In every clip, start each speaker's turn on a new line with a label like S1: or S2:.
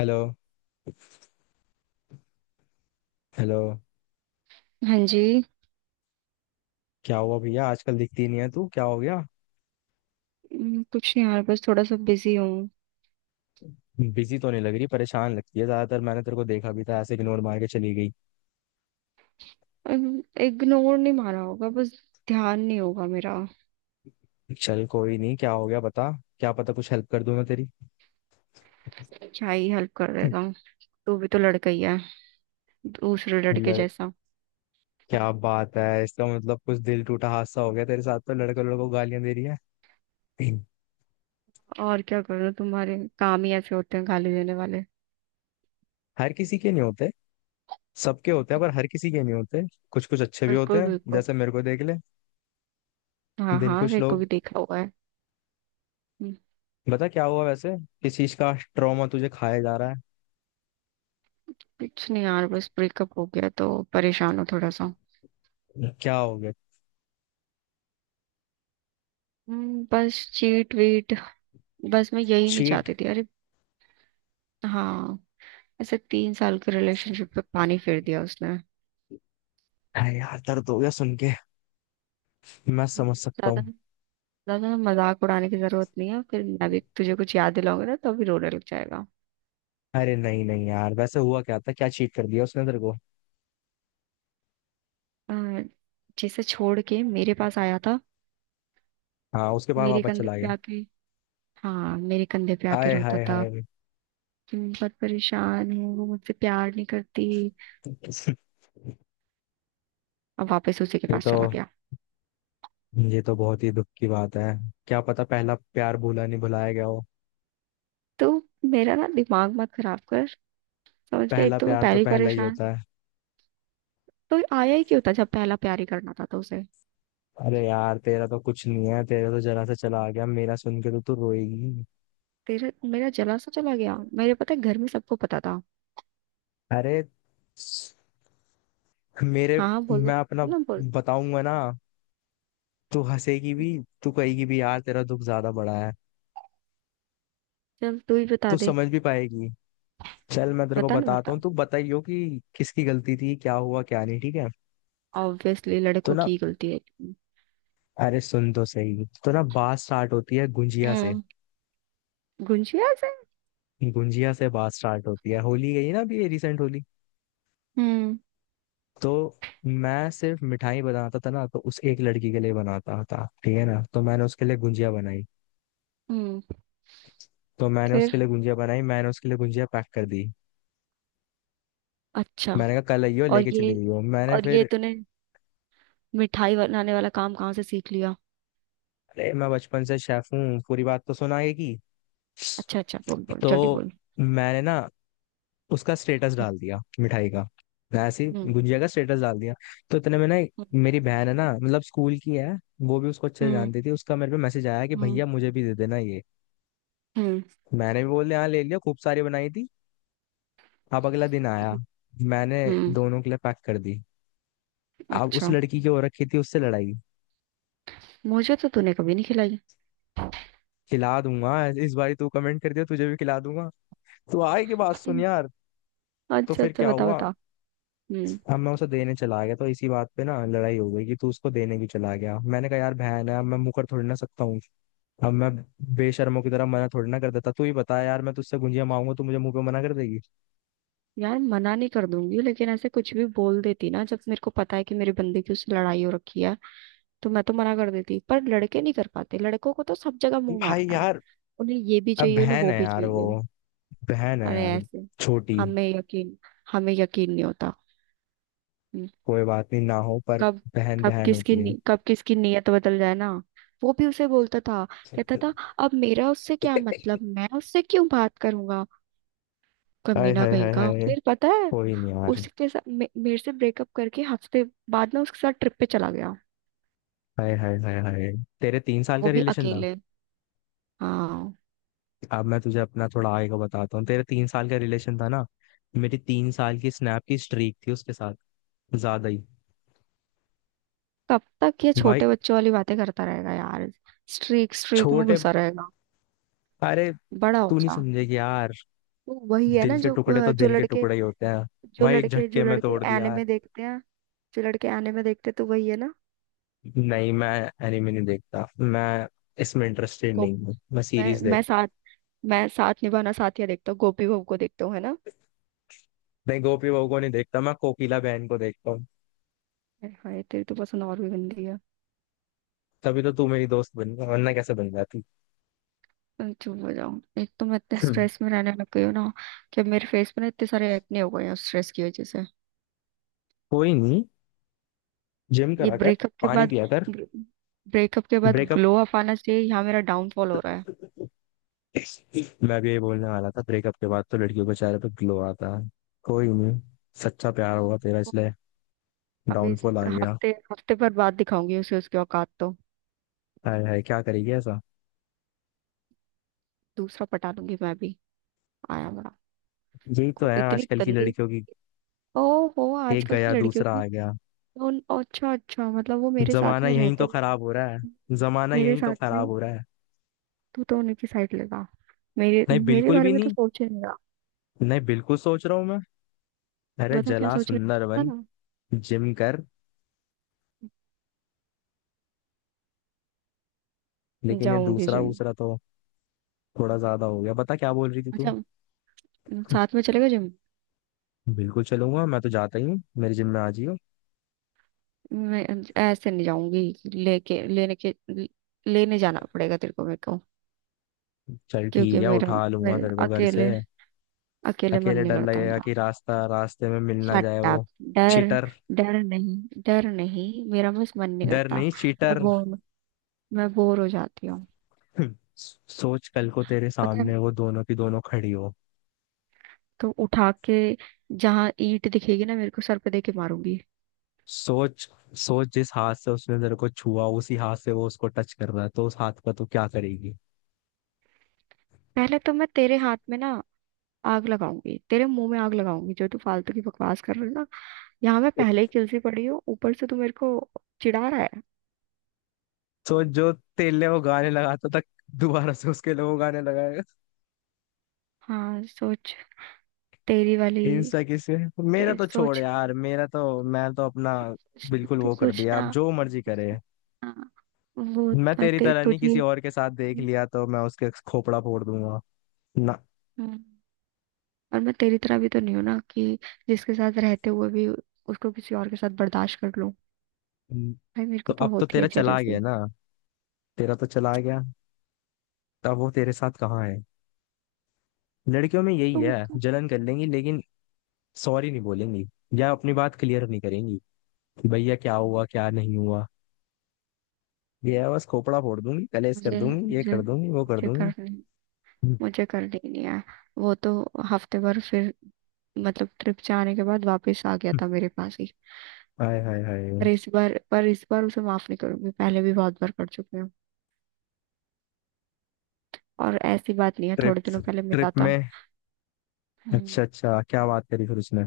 S1: Hello. Hello.
S2: हाँ जी।
S1: क्या हुआ भैया, आजकल दिखती नहीं है, तू क्या हो गया।
S2: कुछ नहीं यार, बस थोड़ा सा बिजी हूँ।
S1: बिजी तो नहीं लग रही, परेशान लगती है ज्यादातर। मैंने तेरे को देखा भी था, ऐसे इग्नोर मार के चली गई।
S2: इग्नोर नहीं मारा होगा, बस ध्यान नहीं होगा मेरा।
S1: चल कोई नहीं, क्या हो गया बता। क्या पता कुछ हेल्प कर दूं मैं तेरी।
S2: क्या ही हेल्प कर देगा। तू भी तो लड़का ही है, दूसरे लड़के
S1: लड़,
S2: जैसा।
S1: क्या बात है, इसका मतलब कुछ दिल टूटा हादसा हो गया तेरे साथ, तो लड़का लड़कों को गालियां दे रही है।
S2: और क्या करूँ, तुम्हारे काम ही ऐसे होते हैं गाली देने वाले।
S1: हर किसी के नहीं होते। सबके होते हैं पर हर किसी के नहीं होते। कुछ कुछ अच्छे भी होते
S2: बिल्कुल
S1: हैं,
S2: बिल्कुल।
S1: जैसे मेरे को देख ले।
S2: हाँ
S1: दिल
S2: हाँ,
S1: कुछ
S2: मेरे को
S1: लोग।
S2: भी देखा हुआ है। हम्म,
S1: बता क्या हुआ वैसे। किस चीज का ट्रॉमा तुझे खाया जा रहा है।
S2: कुछ नहीं यार, बस ब्रेकअप हो गया तो परेशान हूँ थोड़ा सा।
S1: क्या हो गया।
S2: बस चीट वीट। बस मैं यही नहीं
S1: चीट।
S2: चाहती थी, अरे। हाँ। ऐसे 3 साल के रिलेशनशिप पे पानी फेर दिया उसने।
S1: अरे यार दर्द हो गया सुन के। मैं समझ सकता
S2: ज्यादा,
S1: हूँ।
S2: ज्यादा मजाक उड़ाने की जरूरत नहीं है, फिर मैं भी तुझे कुछ याद दिलाऊंगी ना तो भी रोने लग जाएगा।
S1: अरे नहीं नहीं यार, वैसे हुआ क्या था, क्या चीट कर दिया उसने तेरे को।
S2: अ, जिसे छोड़ के मेरे पास आया था।
S1: हाँ, उसके बाद
S2: मेरे
S1: वापस
S2: कंधे
S1: चला
S2: पे
S1: गया।
S2: आके। हाँ, मेरे कंधे पे आके
S1: आए
S2: रोता
S1: हाय
S2: था
S1: हाय।
S2: कि मैं बहुत परेशान हूँ, वो मुझसे प्यार नहीं करती। अब वापस उसी के
S1: ये
S2: पास
S1: तो
S2: चला गया।
S1: ये तो बहुत ही दुख की बात है। क्या पता पहला प्यार भूला नहीं भुलाया गया हो।
S2: तो मेरा ना दिमाग मत खराब कर। समझ गया, एक
S1: पहला
S2: तो मैं
S1: प्यार तो
S2: पहले ही
S1: पहला ही
S2: परेशान।
S1: होता है।
S2: तो आया ही क्यों था, जब पहला प्यार ही करना था तो उसे।
S1: अरे यार तेरा तो कुछ नहीं है, तेरा तो जरा सा चला आ गया, मेरा सुन के तो तू रोएगी।
S2: तेरे मेरा जला सा चला गया, मेरे पता है घर में सबको पता था।
S1: अरे मेरे
S2: हाँ हाँ, बोल
S1: मैं अपना
S2: बोल ना, बोल।
S1: बताऊंगा ना। तू हंसेगी भी, तू कहेगी भी यार तेरा दुख ज्यादा बड़ा है।
S2: चल, तू ही बता
S1: तू
S2: दे।
S1: समझ भी पाएगी। चल मैं तेरे को
S2: बता ना,
S1: बताता हूँ,
S2: बता।
S1: तू बताइयो कि किसकी गलती थी, क्या हुआ क्या नहीं, ठीक है।
S2: ऑब्वियसली
S1: तो
S2: लड़कों
S1: ना
S2: की गलती है।
S1: अरे सुन तो सही। तो ना बात स्टार्ट होती है गुंजिया से।
S2: हम्म। गुंजिया से।
S1: गुंजिया से बात स्टार्ट होती है। होली गई ना अभी, रिसेंट होली।
S2: हम्म।
S1: तो मैं सिर्फ मिठाई बनाता था ना, तो उस एक लड़की के लिए बनाता था ठीक है ना, तो मैंने उसके लिए गुंजिया बनाई।
S2: हम्म। फिर।
S1: मैंने उसके लिए गुंजिया पैक कर दी।
S2: अच्छा।
S1: मैंने कहा कल आइयो,
S2: और
S1: लेके
S2: ये
S1: चली गई हो। मैंने
S2: और ये
S1: फिर,
S2: तूने मिठाई बनाने वाला काम कहाँ से सीख लिया?
S1: अरे मैं बचपन से शेफ हूँ, पूरी बात तो सुना आगे की।
S2: अच्छा अच्छा, बोल बोल जल्दी,
S1: तो
S2: बोल।
S1: मैंने ना उसका स्टेटस डाल दिया मिठाई का। मैं ऐसे ही
S2: हम्म
S1: गुजिया का स्टेटस डाल दिया। तो इतने में ना, मेरी बहन है ना, मतलब स्कूल की है, वो भी उसको अच्छे से
S2: हम्म
S1: जानती थी, उसका मेरे पे मैसेज आया कि
S2: हम्म
S1: भैया मुझे भी दे देना ये।
S2: हम्म
S1: मैंने भी बोल दिया हाँ, ले लिया, खूब सारी बनाई थी। अब अगला दिन आया, मैंने
S2: हम्म।
S1: दोनों के लिए पैक कर दी। अब उस
S2: अच्छा।
S1: लड़की की हो रखी थी उससे लड़ाई।
S2: मुझे तो तूने कभी नहीं खिलाई।
S1: खिला दूंगा। इस बारी तू कमेंट कर दिया, तुझे भी खिला दूंगा। तू आए की बात सुन
S2: हम्म,
S1: यार। तो
S2: अच्छा
S1: फिर
S2: अच्छा,
S1: क्या
S2: बता
S1: हुआ।
S2: बता। हम्म।
S1: अब मैं उसे देने चला गया, तो इसी बात पे ना लड़ाई हो गई कि तू उसको देने क्यों चला गया। मैंने कहा यार बहन है, अब मैं मुंह कर थोड़ी ना सकता हूँ। अब मैं बेशर्मों की तरह मना थोड़ी ना कर देता। तू ही बता यार, मैं तुझसे गुंजिया मांगूंगा, तू मुझे मुंह पे मना कर देगी।
S2: यार मना नहीं कर दूंगी, लेकिन ऐसे कुछ भी बोल देती ना, जब मेरे को पता है कि मेरे बंदे की उससे लड़ाई हो रखी है। तो मैं तो मना कर देती, पर लड़के नहीं कर पाते, लड़कों को तो सब जगह मुंह
S1: भाई
S2: मारना है।
S1: यार
S2: उन्हें ये भी
S1: अब
S2: चाहिए, उन्हें
S1: बहन
S2: वो
S1: है
S2: भी
S1: यार वो।
S2: चाहिए।
S1: बहन है
S2: अरे
S1: यार
S2: ऐसे।
S1: छोटी।
S2: हमें यकीन हमें यकीन नहीं होता। हम्म,
S1: कोई बात नहीं ना हो पर
S2: कब
S1: बहन
S2: कब
S1: बहन
S2: किसकी
S1: होती है।
S2: नी- कब किसकी नीयत बदल जाए ना। वो भी उसे बोलता था, कहता था, अब मेरा उससे क्या मतलब, मैं उससे क्यों बात करूंगा।
S1: हाय
S2: कमीना
S1: हाय
S2: कहीं
S1: हाय
S2: का।
S1: हाय।
S2: फिर पता है,
S1: कोई नहीं यार।
S2: उसके साथ मेरे से ब्रेकअप करके हफ्ते बाद में उसके साथ ट्रिप पे चला गया।
S1: हाय हाय हाय हाय। तेरे तीन साल का
S2: वो भी
S1: रिलेशन था।
S2: अकेले। हाँ।
S1: अब मैं तुझे अपना थोड़ा आगे का बताता हूँ। तेरे तीन साल का रिलेशन था ना मेरी 3 साल की स्नैप की स्ट्रीक थी उसके साथ। ज्यादा ही।
S2: कब तक ये
S1: भाई
S2: छोटे बच्चों वाली बातें करता रहेगा यार? स्ट्रीक स्ट्रीक में
S1: छोटे,
S2: घुसा रहेगा।
S1: अरे
S2: बड़ा हो
S1: तू नहीं
S2: जा।
S1: समझेगी यार,
S2: वो वही है ना,
S1: दिल के टुकड़े तो दिल के टुकड़े ही होते हैं भाई, एक
S2: जो
S1: झटके में
S2: लड़के
S1: तोड़ दिया यार।
S2: एनिमे देखते हैं। जो लड़के एनिमे देखते हैं, तो वही है ना।
S1: नहीं, मैं एनिमे नहीं देखता। मैं इसमें इंटरेस्टेड
S2: गो
S1: नहीं हूँ, मैं
S2: मैं
S1: सीरीज
S2: मैं
S1: देख।
S2: साथ मैं साथ निभाना साथिया देखता हूँ, गोपी बहू को देखता हूँ, है ना।
S1: नहीं, गोपी बहू को नहीं देखता, मैं कोकिला बहन को देखता हूँ।
S2: हाय, तेरी तो पसंद और भी गंदी है।
S1: तभी तो तू मेरी दोस्त बन गया, वरना कैसे बन जाती।
S2: मैं चुप हो जाऊँ, एक तो मैं इतने स्ट्रेस में रहने लग गई हूँ ना कि अब मेरे फेस पे ना इतने सारे एक्ने हो गए हैं स्ट्रेस की वजह से।
S1: कोई नहीं, जिम
S2: ये
S1: करा कर, पानी पिया कर।
S2: ब्रेकअप के बाद ग्लो अप आना चाहिए, यहाँ मेरा डाउनफॉल हो रहा है।
S1: ब्रेकअप, मैं भी यही बोलने वाला था, ब्रेकअप के बाद तो लड़कियों के चेहरे पे ग्लो आता है। कोई नहीं, सच्चा प्यार होगा तेरा इसलिए
S2: अब इस
S1: डाउनफॉल आ गया।
S2: हफ्ते हफ्ते पर बाद दिखाऊंगी उसे उसकी औकात, तो
S1: हाय हाय क्या करेगी ऐसा।
S2: दूसरा पटा लूंगी मैं भी। आया बड़ा।
S1: यही तो है
S2: इतनी
S1: आजकल की
S2: गंदी।
S1: लड़कियों की,
S2: ओ हो
S1: एक
S2: आजकल की
S1: गया
S2: लड़कियों
S1: दूसरा
S2: की।
S1: आ गया।
S2: अच्छा अच्छा, मतलब वो मेरे साथ
S1: जमाना
S2: में
S1: यही
S2: रहते
S1: तो
S2: हुए,
S1: खराब हो रहा है। जमाना
S2: मेरे
S1: यही तो
S2: साथ में,
S1: खराब हो रहा है।
S2: तू तो उनकी साइड लेगा, मेरे
S1: नहीं
S2: मेरे
S1: बिल्कुल
S2: बारे
S1: भी
S2: में तो
S1: नहीं।
S2: सोचे नहीं रहा।
S1: नहीं, बिल्कुल सोच रहा हूँ मैं। अरे
S2: बता क्या
S1: जला
S2: सोच
S1: सुंदर
S2: रहा था
S1: बन,
S2: ना।
S1: जिम कर। लेकिन ये
S2: जाऊंगी
S1: दूसरा
S2: जिम।
S1: दूसरा तो थोड़ा ज्यादा हो गया। बता क्या बोल रही थी तू।
S2: अच्छा, साथ में चलेगा जिम?
S1: बिल्कुल चलूंगा, मैं तो जाता ही हूँ, मेरे जिम में आ जियो।
S2: मैं ऐसे नहीं जाऊंगी, लेके लेने के लेने जाना पड़ेगा तेरे को मेरे को।
S1: चल
S2: क्योंकि
S1: ठीक है,
S2: मेरा
S1: उठा लूंगा
S2: मेरा
S1: तेरे को घर से।
S2: अकेले, अकेले मन
S1: अकेले
S2: नहीं
S1: डर
S2: करता
S1: लगेगा
S2: मेरा।
S1: कि रास्ता रास्ते में मिल ना जाए
S2: शट अप।
S1: वो।
S2: डर
S1: चीटर।
S2: डर नहीं, डर नहीं, मेरा बस मन नहीं
S1: डर
S2: करता।
S1: नहीं,
S2: मैं
S1: चीटर।
S2: बोर मैं बोर हो जाती हूँ।
S1: सोच, कल को तेरे
S2: पता है,
S1: सामने वो दोनों की दोनों खड़ी हो।
S2: तो उठा के जहाँ ईंट दिखेगी ना, मेरे को सर पे दे के मारूंगी।
S1: सोच, सोच जिस हाथ से उसने तेरे को छुआ, उसी हाथ से वो उसको टच कर रहा है, तो उस हाथ का तू क्या करेगी।
S2: पहले तो मैं तेरे हाथ में ना आग लगाऊंगी, तेरे मुंह में आग लगाऊंगी, जो तू फालतू की बकवास कर रही है ना। यहाँ मैं पहले ही किलसी पड़ी हूँ, ऊपर से तू मेरे को चिढ़ा रहा है।
S1: सोच जो तेले वो गाने लगाता था, दोबारा से उसके लिए वो गाने लगाएगा।
S2: हाँ, सोच, तेरी वाली,
S1: इंस्टा किसे। मेरा तो छोड़
S2: सोच,
S1: यार, मेरा तो मैं तो अपना बिल्कुल
S2: तू
S1: वो कर दिया,
S2: सोचना।
S1: आप जो मर्जी करे।
S2: हाँ, वो
S1: मैं
S2: था,
S1: तेरी तरह नहीं, किसी
S2: तुझे।
S1: और के साथ देख लिया तो मैं उसके खोपड़ा फोड़ दूंगा ना।
S2: हम्म, और मैं तेरी तरह भी तो नहीं हूं ना, कि जिसके साथ रहते हुए भी उसको किसी और के साथ बर्दाश्त कर लूं। भाई, मेरे
S1: तो
S2: को तो
S1: अब तो
S2: होती है
S1: तेरा चला गया
S2: जेलसी।
S1: ना तेरा तो चला गया, तब वो तेरे साथ कहाँ है। लड़कियों में यही
S2: तुम
S1: है,
S2: का-
S1: जलन कर लेंगी लेकिन सॉरी नहीं बोलेंगी, या अपनी बात क्लियर नहीं करेंगी कि भैया क्या हुआ क्या नहीं हुआ। ये है बस, खोपड़ा फोड़ दूंगी, कलेश कर
S2: मुझे
S1: दूंगी, ये
S2: मुझे
S1: कर दूंगी, वो कर दूंगी।
S2: मुझे करनी ही नहीं है। वो तो हफ्ते भर, फिर मतलब ट्रिप जाने के बाद वापस आ गया था मेरे पास ही।
S1: हाय हाय हाय।
S2: पर इस बार उसे माफ नहीं करूंगी, पहले भी बहुत बार कर चुकी हूँ। और ऐसी बात नहीं है,
S1: ट्रिप
S2: थोड़े दिनों पहले मिला
S1: ट्रिप
S2: था।
S1: में
S2: हम्म।
S1: अच्छा अच्छा क्या बात करी फिर उसने।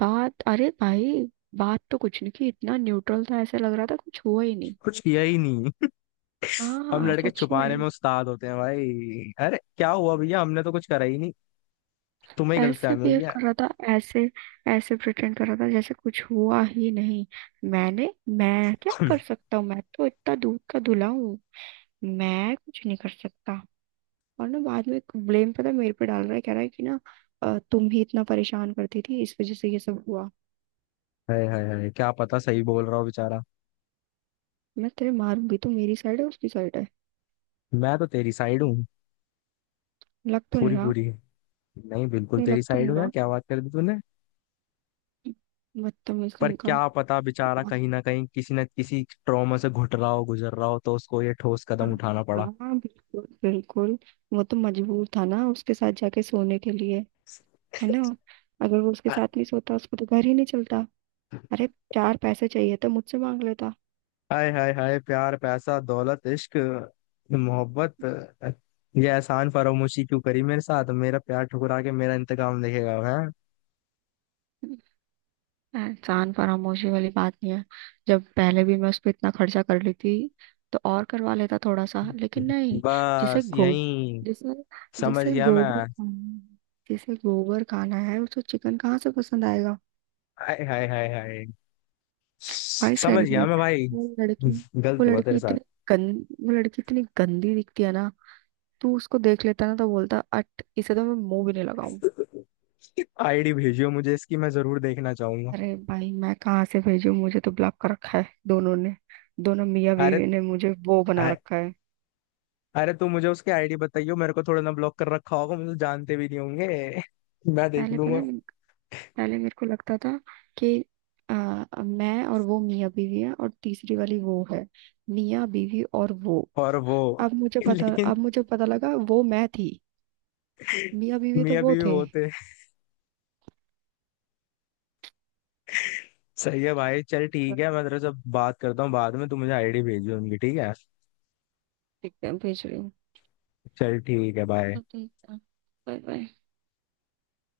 S2: बात अरे भाई, बात तो कुछ नहीं की, इतना न्यूट्रल था, ऐसे लग रहा था कुछ हुआ ही नहीं।
S1: कुछ किया ही नहीं। हम
S2: हाँ
S1: लड़के
S2: सच
S1: छुपाने
S2: में।
S1: में उस्ताद होते हैं भाई। अरे क्या हुआ भैया, हमने तो कुछ करा ही नहीं, तुम्हें ही
S2: ऐसे
S1: गलतफहमी हुई
S2: बिहेव
S1: है।
S2: कर रहा था, ऐसे ऐसे प्रिटेंड कर रहा था, जैसे कुछ हुआ ही नहीं। मैंने मैं क्या कर सकता हूँ, मैं तो इतना दूध का धुला हूँ, मैं कुछ नहीं कर सकता। और ना बाद में ब्लेम पता है मेरे पे डाल रहा है, कह रहा है कि ना तुम ही इतना परेशान करती थी, इस वजह से ये सब हुआ।
S1: हाय हाय हाय, क्या पता सही बोल रहा हूँ बेचारा।
S2: मैं तेरे मारूंगी, तो मेरी साइड है उसकी साइड है?
S1: मैं तो तेरी साइड हूँ,
S2: लग तो नहीं
S1: पूरी
S2: रहा।
S1: पूरी। नहीं, बिल्कुल
S2: नहीं, लग
S1: तेरी
S2: तो
S1: साइड
S2: नहीं
S1: हूँ यार,
S2: रहा,
S1: क्या बात कर दी तूने।
S2: बदतमीज
S1: पर
S2: कहीं का।
S1: क्या पता बेचारा कहीं ना कहीं किसी ना किसी ट्रॉमा से घुट रहा हो, गुजर रहा हो, तो उसको ये ठोस कदम उठाना
S2: हाँ
S1: पड़ा।
S2: हाँ, बिल्कुल बिल्कुल। वो तो मजबूर था ना, उसके साथ जाके सोने के लिए, है ना। अगर वो उसके साथ नहीं सोता, उसको तो घर ही नहीं चलता। अरे, चार पैसे चाहिए तो मुझसे मांग लेता।
S1: हाय हाय हाय। प्यार पैसा दौलत इश्क मोहब्बत, ये एहसान फरामोशी क्यों करी मेरे साथ, मेरा प्यार ठुकरा के मेरा इंतकाम देखेगा है।
S2: एहसान फरामोशी वाली बात नहीं है, जब पहले भी मैं उस पर इतना खर्चा कर ली थी, तो और करवा लेता थोड़ा सा, लेकिन नहीं। जिसे
S1: बस
S2: गो
S1: यही,
S2: जिसे
S1: समझ
S2: जिसे
S1: गया मैं।
S2: गोबर खाना है जिसे गोबर खाना है, उसको चिकन कहाँ से पसंद आएगा।
S1: हाय हाय हाय हाय,
S2: भाई,
S1: समझ
S2: साइड
S1: गया
S2: में,
S1: मैं भाई।
S2: वो लड़की वो
S1: गलत हुआ
S2: लड़की
S1: तेरे साथ।
S2: इतनी वो लड़की इतनी गंदी दिखती है ना। तू उसको देख लेता ना, तो बोलता, अट, इसे तो मैं मुंह भी नहीं लगाऊं।
S1: आईडी भेजियो मुझे इसकी, मैं जरूर देखना चाहूंगा।
S2: अरे भाई, मैं कहाँ से भेजूं, मुझे तो ब्लॉक कर रखा है दोनों ने। दोनों मियाँ
S1: अरे
S2: बीवी ने मुझे वो बना
S1: अ-
S2: रखा है।
S1: अरे तू मुझे उसकी आईडी बताइयो, मेरे को थोड़ा ना ब्लॉक कर रखा होगा, मुझे जानते भी नहीं होंगे। मैं देख
S2: पहले पता
S1: लूंगा।
S2: है, पहले मेरे को लगता था कि मैं और वो मियाँ बीवी है, और तीसरी वाली वो है। मियाँ बीवी और वो।
S1: और वो, लेकिन
S2: अब मुझे पता लगा, वो मैं थी, मियाँ बीवी तो
S1: मियां
S2: वो
S1: बीवी
S2: थे।
S1: वो थे। सही है भाई, चल ठीक है, मैं तेरे से बात करता हूँ बाद में, तू मुझे आईडी भेजियो उनकी, ठीक है।
S2: दिखते हैं, भेज रही हूँ।
S1: चल ठीक है भाई।
S2: तो ठीक है, बाय बाय।